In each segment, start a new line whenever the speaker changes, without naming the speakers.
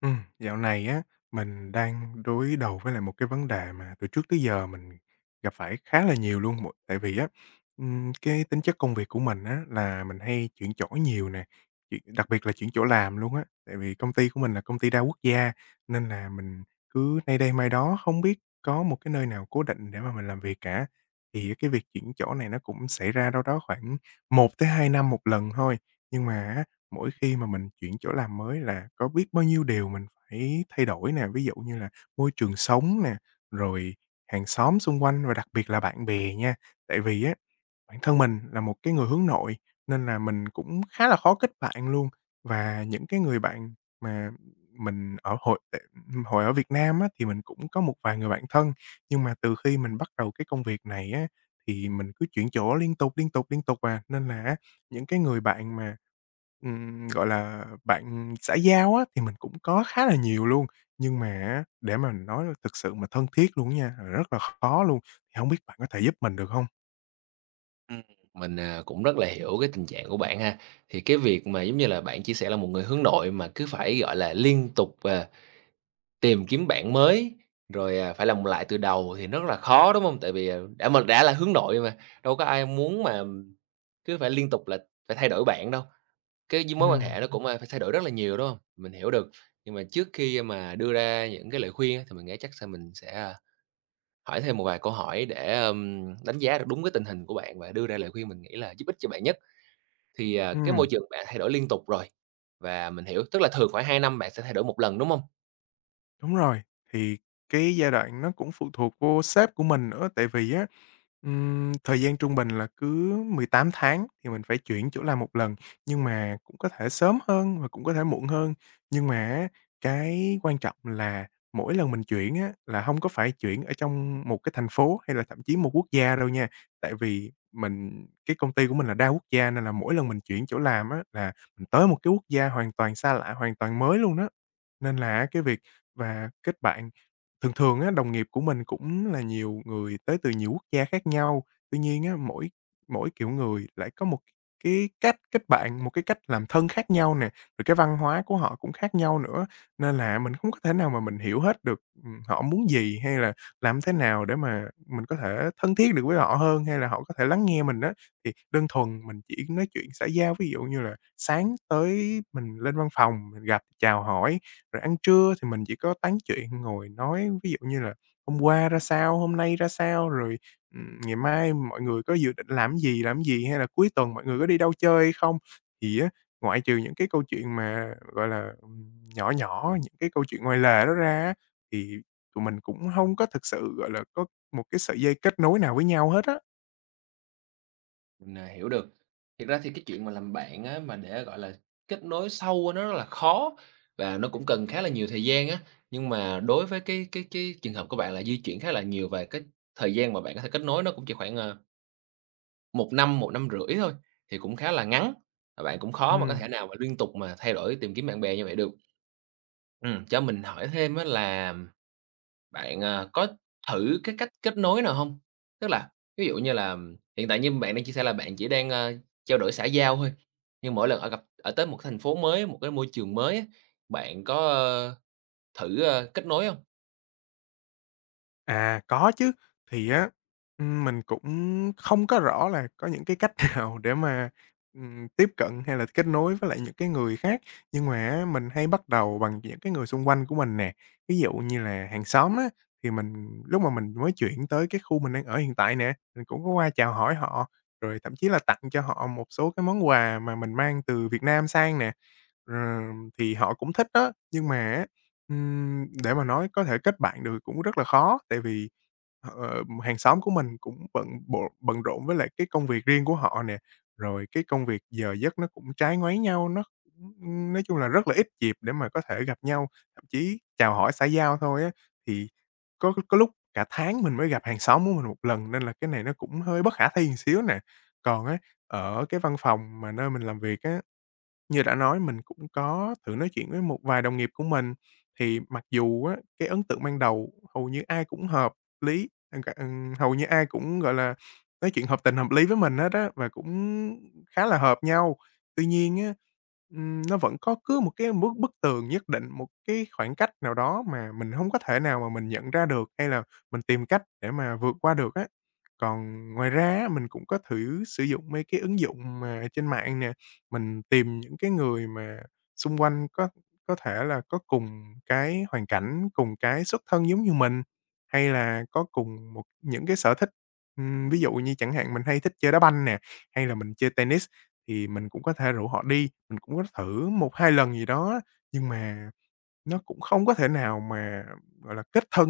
Dạo này á, mình đang đối đầu với lại một cái vấn đề mà từ trước tới giờ mình gặp phải khá là nhiều luôn. Một tại vì á, cái tính chất công việc của mình á, là mình hay chuyển chỗ nhiều nè, chuyện đặc biệt là chuyển chỗ làm luôn á. Tại vì công ty của mình là công ty đa quốc gia, nên là mình cứ nay đây mai đó, không biết có một cái nơi nào cố định để mà mình làm việc cả. Thì cái việc chuyển chỗ này nó cũng xảy ra đâu đó khoảng một tới 2 năm một lần thôi, nhưng mà mỗi khi mà mình chuyển chỗ làm mới là có biết bao nhiêu điều mình phải thay đổi nè, ví dụ như là môi trường sống nè, rồi hàng xóm xung quanh và đặc biệt là bạn bè nha. Tại vì á, bản thân mình là một cái người hướng nội nên là mình cũng khá là khó kết bạn luôn và những cái người bạn mà mình hồi ở Việt Nam á, thì mình cũng có một vài người bạn thân, nhưng mà từ khi mình bắt đầu cái công việc này á, thì mình cứ chuyển chỗ liên tục, liên tục, liên tục à, nên là á, những cái người bạn mà gọi là, bạn xã giao á, thì mình cũng có khá là nhiều luôn, nhưng mà á, để mà nói là thực sự mà thân thiết luôn á nha, là rất là khó luôn, thì hông biết bạn có thể giúp mình được không?
Ừm, mình, cũng rất là hiểu cái tình trạng của bạn ha. Thì cái việc mà, giống như là, bạn chia sẻ là một người hướng nội mà cứ phải, gọi là, liên tục, tìm kiếm bạn mới, rồi, phải làm lại từ đầu thì rất là khó, đúng không? Tại vì, mình đã là hướng nội mà, đâu có ai muốn mà cứ phải liên tục là phải thay đổi bạn đâu. Cái d Mối quan
Ừm,
hệ nó cũng, phải thay đổi rất là nhiều, đúng không? Mình hiểu được. Nhưng mà trước khi mà đưa ra những cái lời khuyên á, thì mình nghĩ chắc mình sẽ, hỏi thêm một vài câu hỏi để, đánh giá được đúng cái tình hình của bạn và đưa ra lời khuyên mình nghĩ là giúp ích cho bạn nhất. Thì, cái môi
ừm.
trường bạn thay đổi liên tục rồi và mình hiểu, tức là thường khoảng 2 năm bạn sẽ thay đổi một lần, đúng không?
Đúng rồi, thì cái giai đoạn nó cũng phụ thuộc vô sếp của mình nữa, tại vì á, thời gian trung bình là cứ 18 tháng thì mình phải chuyển chỗ làm một lần, nhưng mà cũng có thể sớm hơn và cũng có thể muộn hơn. Nhưng mà á, cái quan trọng là mỗi lần mình chuyển á, là không có phải chuyển ở trong một cái thành phố hay là thậm chí một quốc gia đâu nha. Tại vì mình cái công ty của mình là đa quốc gia nên là mỗi lần mình chuyển chỗ làm á, là mình tới một cái quốc gia hoàn toàn xa lạ, hoàn toàn mới luôn đó. Nên là á cái việc và kết bạn thường thường á, đồng nghiệp của mình cũng là nhiều người tới từ nhiều quốc gia khác nhau. Tuy nhiên á, mỗi mỗi kiểu người lại có một cái cách kết bạn, một cái cách làm thân khác nhau nè, rồi cái văn hóa của họ cũng khác nhau nữa, nên là mình không có thể nào mà mình hiểu hết được, họ muốn gì hay là làm thế nào để mà mình có thể thân thiết được với họ hơn, hay là họ có thể lắng nghe mình đó. Thì đơn thuần mình chỉ nói chuyện xã giao, ví dụ như là sáng tới mình lên văn phòng, mình gặp chào hỏi rồi ăn trưa thì mình chỉ có tán chuyện, ngồi nói, ví dụ như là hôm qua ra sao, hôm nay ra sao, rồi, ngày mai mọi người có dự định làm gì, hay là cuối tuần mọi người có đi đâu chơi hay không? Thì á, ngoại trừ những cái câu chuyện mà, gọi là, nhỏ nhỏ, những cái câu chuyện ngoài lề đó ra á, thì tụi mình cũng không có thực sự, gọi là, có một cái sợi dây kết nối nào với nhau hết á.
Mình, hiểu được. Thực ra thì cái chuyện mà làm bạn á, mà để, gọi là, kết nối sâu á, nó rất là khó và nó cũng cần khá là nhiều thời gian á. Nhưng mà đối với cái trường hợp của bạn là di chuyển khá là nhiều và cái thời gian mà bạn có thể kết nối nó cũng chỉ khoảng, 1 năm, một năm rưỡi thôi, thì cũng khá là ngắn, và bạn cũng khó mà có
Ừm.
thể nào mà liên tục mà thay đổi tìm kiếm bạn bè như vậy được. Cho mình hỏi thêm á là bạn, có thử cái cách kết nối nào không? Tức là ví dụ như là hiện tại như bạn đang chia sẻ là bạn chỉ đang, trao đổi xã giao thôi, nhưng mỗi lần gặp tới một thành phố mới, một cái môi trường mới á, bạn có, thử, kết nối không?
À, có chứ. Thì á, mình cũng không có rõ là có những cái cách nào để mà, tiếp cận hay là kết nối với lại những cái người khác, nhưng mà á, mình hay bắt đầu bằng những cái người xung quanh của mình nè. Ví dụ như là hàng xóm á, thì mình lúc mà mình mới chuyển tới cái khu mình đang ở hiện tại nè, mình cũng có qua chào hỏi họ, rồi thậm chí là tặng cho họ một số cái món quà mà mình mang từ Việt Nam sang nè. Ờ, thì họ cũng thích đó, nhưng mà á. Để mà nói có thể kết bạn được cũng rất là khó, tại vì, hàng xóm của mình cũng bận rộn với lại cái công việc riêng của họ nè, rồi cái công việc giờ giấc nó cũng trái ngoáy nhau, nó nói chung là rất là ít dịp để mà có thể gặp nhau, thậm chí chào hỏi xã giao thôi á, thì có lúc cả tháng mình mới gặp hàng xóm của mình một lần nên là cái này nó cũng hơi bất khả thi một xíu nè. Còn á, ở cái văn phòng mà nơi mình làm việc á như đã nói, mình cũng có thử nói chuyện với một vài đồng nghiệp của mình, thì mặc dù á, cái ấn tượng ban đầu hầu như ai cũng hợp lý, ờ, cả hầu như ai cũng, gọi là, nói chuyện hợp tình hợp lý với mình hết á, và cũng khá là hợp nhau. Tuy nhiên á, nó vẫn có cứ một cái bức bức tường nhất định, một cái khoảng cách nào đó mà mình không có thể nào mà mình nhận ra được, hay là mình tìm cách để mà vượt qua được á. Còn ngoài ra á, mình cũng có thử sử dụng mấy cái ứng dụng mà trên mạng nè, mình tìm những cái người mà xung quanh có thể là có cùng cái hoàn cảnh, cùng cái xuất thân giống như mình, hay là có cùng một những cái sở thích. Ví dụ như chẳng hạn mình hay thích chơi đá banh nè, hay là mình chơi tennis thì mình cũng có thể rủ họ đi, mình cũng có thử một 2 lần gì đó, nhưng mà nó cũng không có thể nào mà, gọi là, kết thân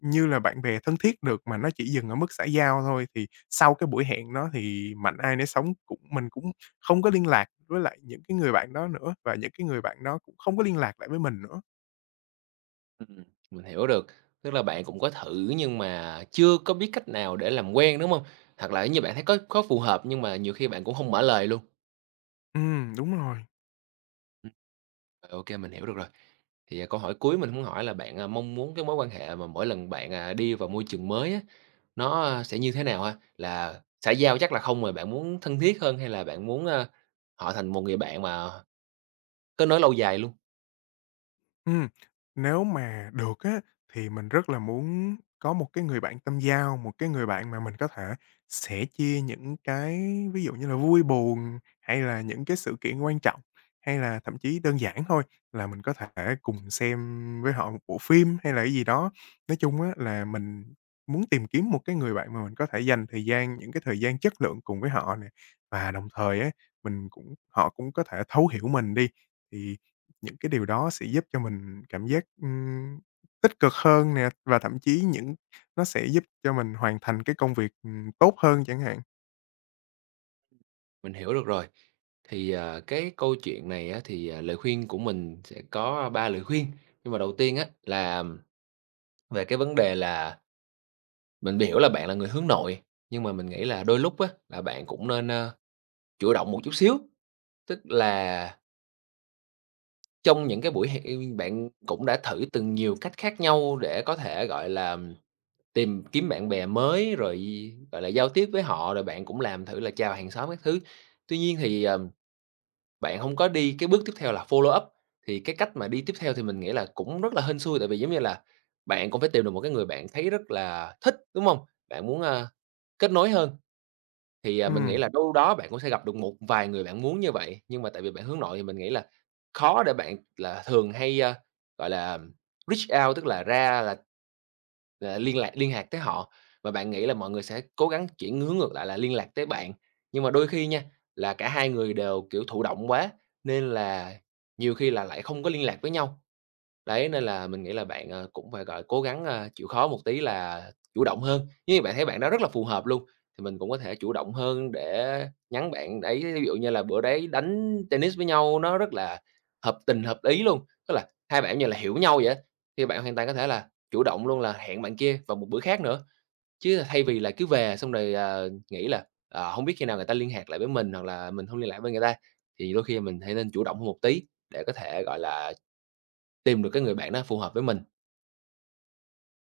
như là bạn bè thân thiết được, mà nó chỉ dừng ở mức xã giao thôi. Thì sau cái buổi hẹn đó thì mạnh ai nấy sống, cũng mình cũng không có liên lạc với lại những cái người bạn đó nữa, và những cái người bạn đó cũng không có liên lạc lại với mình nữa.
Ừm, mình hiểu được, tức là bạn cũng có thử nhưng mà chưa có biết cách nào để làm quen, đúng không? Hoặc là như bạn thấy có phù hợp nhưng mà nhiều khi bạn cũng không mở lời luôn.
Đúng rồi.
Ừm. Rồi, mình hiểu được rồi. Thì, câu hỏi cuối mình muốn hỏi là bạn, mong muốn cái mối quan hệ mà mỗi lần bạn, đi vào môi trường mới á, nó, sẽ như thế nào ha? Là xã giao chắc là không rồi, bạn muốn thân thiết hơn hay là bạn muốn, họ thành một người bạn mà kết nối lâu dài luôn?
Ừm, nếu mà được á, thì mình rất là muốn có một cái người bạn tâm giao, một cái người bạn mà mình có thể sẻ chia những cái ví dụ như là vui buồn, hay là những cái sự kiện quan trọng, hay là thậm chí đơn giản thôi là mình có thể cùng xem với họ một bộ phim hay là cái gì đó. Nói chung á là mình muốn tìm kiếm một cái người bạn mà mình có thể dành thời gian những cái thời gian chất lượng cùng với họ nè, và đồng thời á, mình cũng họ cũng có thể thấu hiểu mình đi. Thì những cái điều đó sẽ giúp cho mình cảm giác, tích cực hơn nè, và thậm chí những nó sẽ giúp cho mình hoàn thành cái công việc, tốt hơn chẳng hạn.
Mình hiểu được rồi. Thì, cái câu chuyện này á, thì, lời khuyên của mình sẽ có 3 lời khuyên. Nhưng mà đầu tiên á, là về cái vấn đề là mình hiểu là bạn là người hướng nội, nhưng mà mình nghĩ là đôi lúc á, là bạn cũng nên, chủ động một chút xíu. Tức là trong những cái buổi hẹn bạn cũng đã thử từng nhiều cách khác nhau để có thể, gọi là, tìm kiếm bạn bè mới, rồi, gọi là, giao tiếp với họ, rồi bạn cũng làm thử là chào hàng xóm các thứ. Tuy nhiên thì, bạn hông có đi cái bước tiếp theo là follow up, thì cái cách mà đi tiếp theo thì mình nghĩ là cũng rất là hên xui, tại vì, giống như là, bạn cũng phải tìm được một cái người bạn thấy rất là thích, đúng hông? Bạn muốn, kết nối hơn. Thì, mình nghĩ
Ừm.
là đâu đó bạn cũng sẽ gặp được một vài người bạn muốn như vậy, nhưng mà tại vì bạn hướng nội thì mình nghĩ là khó để bạn là thường hay, gọi là, reach out, tức là ra là liên lạc liên hạc tới họ, và bạn nghĩ là mọi người sẽ cố gắng chuyển hướng ngược lại là liên lạc tới bạn. Nhưng mà đôi khi nha, là cả hai người đều, kiểu, thụ động quá, nên là nhiều khi là lại không có liên lạc với nhau. Đấy, nên là mình nghĩ là bạn, cũng phải, gọi, cố gắng, chịu khó một tí là chủ động hơn. Nếu như bạn thấy bạn đó rất là phù hợp luôn, thì mình cũng có thể chủ động hơn để nhắn bạn đấy, ví dụ như là bữa đấy đánh tennis với nhau nó rất là hợp tình, hợp ý luôn, tức là hai bạn như là hiểu nhau vậy á, thì bạn hoàn toàn có thể là chủ động luôn là hẹn bạn kia vào một bữa khác nữa. Chứ thay vì là cứ về xong rồi, nghĩ là, hông biết khi nào người ta liên lạc lại với mình, hoặc là mình không liên lạc với người ta, thì đôi khi mình hãy nên chủ động hơn một tí để có thể, gọi là, tìm được cái người bạn đó phù hợp với mình.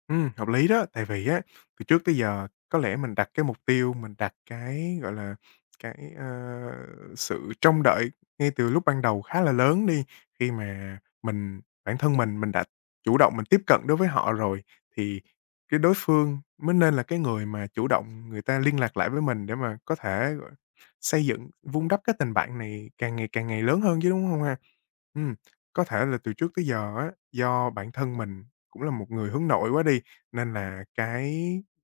Hợp lý đó, tại vì á, từ trước tới giờ có lẽ mình đặt cái mục tiêu, mình đặt cái, gọi là, cái, sự trông đợi ngay từ lúc ban đầu khá là lớn đi. Khi mà mình bản thân mình đã chủ động mình tiếp cận đối với họ rồi, thì cái đối phương mới nên là cái người mà chủ động người ta liên lạc lại với mình để mà có thể, gọi, xây dựng, vun đắp cái tình bạn này càng ngày lớn hơn chứ, đúng không ha? Ừm, có thể là từ trước tới giờ á, do bản thân mình cũng là một người hướng nội quá đi, nên là cái,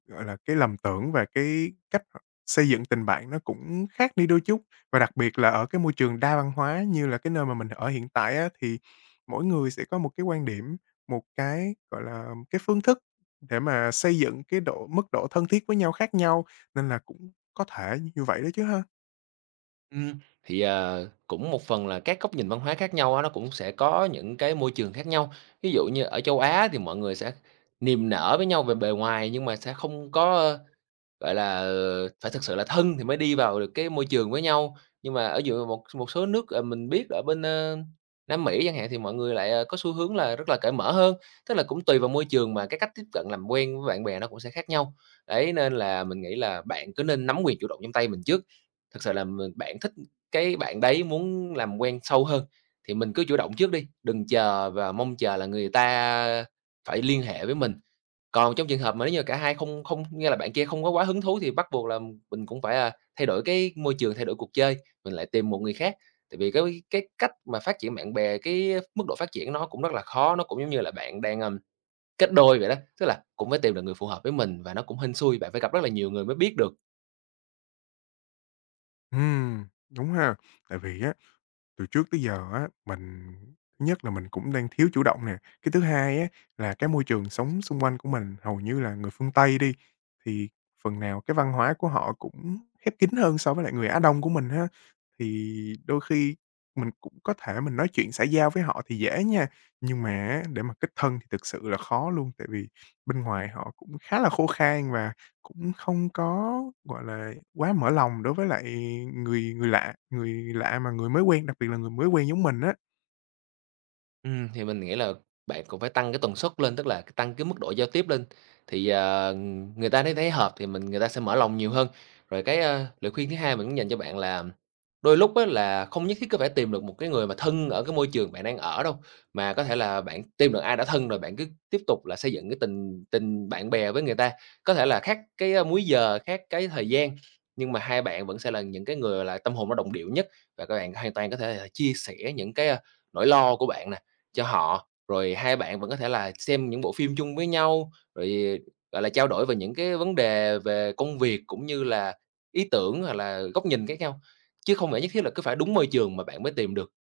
gọi là, cái lầm tưởng và cái cách xây dựng tình bạn nó cũng khác đi đôi chút. Và đặc biệt là ở cái môi trường đa văn hóa như là cái nơi mà mình ở hiện tại á, thì mỗi người sẽ có một cái quan điểm, một cái, gọi là, cái phương thức để mà xây dựng cái độ mức độ thân thiết với nhau khác nhau, nên là cũng có thể như vậy đó chứ ha.
Ừm. Thì, cũng một phần là các góc nhìn văn hóa khác nhau á, nó cũng sẽ có những cái môi trường khác nhau. Ví dụ như ở châu Á thì mọi người sẽ niềm nở với nhau về bề ngoài nhưng mà sẽ không có gọi là, phải thực sự là thân thì mới đi vào được cái môi trường với nhau, nhưng mà ở giữa một một số nước, mình biết ở bên, Nam Mỹ chẳng hạn thì mọi người lại, có xu hướng là rất là cởi mở hơn, tức là cũng tùy vào môi trường mà cái cách tiếp cận làm quen với bạn bè nó cũng sẽ khác nhau. Đấy, nên là mình nghĩ là bạn cứ nên nắm quyền chủ động trong tay mình trước. Thực sự là bạn thích cái bạn đấy muốn làm quen sâu hơn thì mình cứ chủ động trước đi, đừng chờ và mong chờ là người ta phải liên hệ với mình. Còn trong trường hợp mà nếu như cả hai không không nghĩa là bạn kia không có quá hứng thú thì bắt buộc là mình cũng phải, thay đổi cái môi trường, thay đổi cuộc chơi, mình lại tìm một người khác. Tại vì cái cách mà phát triển bạn bè, cái mức độ phát triển nó cũng rất là khó, nó cũng giống như là bạn đang, kết đôi vậy đó, tức là cũng phải tìm được người phù hợp với mình và nó cũng hên xui, bạn phải gặp rất là nhiều người mới biết được.
Đúng ha, tại vì á từ trước tới giờ á, mình thứ nhất là mình cũng đang thiếu chủ động nè, cái thứ hai á, là cái môi trường sống xung quanh của mình hầu như là người phương Tây đi, thì phần nào cái văn hóa của họ cũng khép kín hơn so với lại người Á Đông của mình ha thì đôi khi mình cũng có thể mình nói chuyện xã giao với họ thì dễ nha, nhưng mà á, để mà kết thân thì thực sự là khó luôn, tại vì bên ngoài họ cũng khá là khô khan và cũng không có, gọi là, quá mở lòng đối với lại người người lạ mà người mới quen, đặc biệt là người mới quen giống mình á.
Thì mình nghĩ là bạn cũng phải tăng cái tần suất lên, tức là tăng cái mức độ giao tiếp lên, thì, người ta thấy thấy hợp thì người ta sẽ mở lòng nhiều hơn. Rồi cái, lời khuyên thứ hai mình cũng dành cho bạn là đôi lúc á là không nhất thiết cứ phải tìm được một cái người mà thân ở cái môi trường bạn đang ở đâu, mà có thể là bạn tìm được ai đã thân rồi bạn cứ tiếp tục là xây dựng cái tình tình bạn bè với người ta. Có thể là khác cái, múi giờ, khác cái thời gian, nhưng mà hai bạn vẫn sẽ là những cái người là tâm hồn nó đồng điệu nhất và các bạn hoàn toàn có thể là chia sẻ những cái, nỗi lo của bạn nè. Cho họ, rồi hai bạn vẫn có thể là xem những bộ phim chung với nhau, rồi, gọi là, trao đổi về những cái vấn đề về công việc cũng như là ý tưởng hoặc là góc nhìn khác nhau, chứ không phải nhất thiết là cứ phải đúng môi trường mà bạn mới tìm được.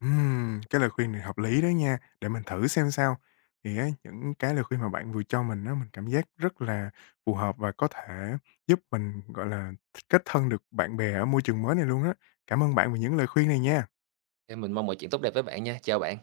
Cái lời khuyên này hợp lý đó nha, để mình thử xem sao. Thì á, những cái lời khuyên mà bạn vừa cho mình đó mình cảm giác rất là phù hợp và có thể giúp mình, gọi là, kết thân được bạn bè ở môi trường mới này luôn á. Cảm ơn bạn vì những lời khuyên này nha.
Nên mình mong mọi chuyện tốt đẹp với bạn nha, chào bạn.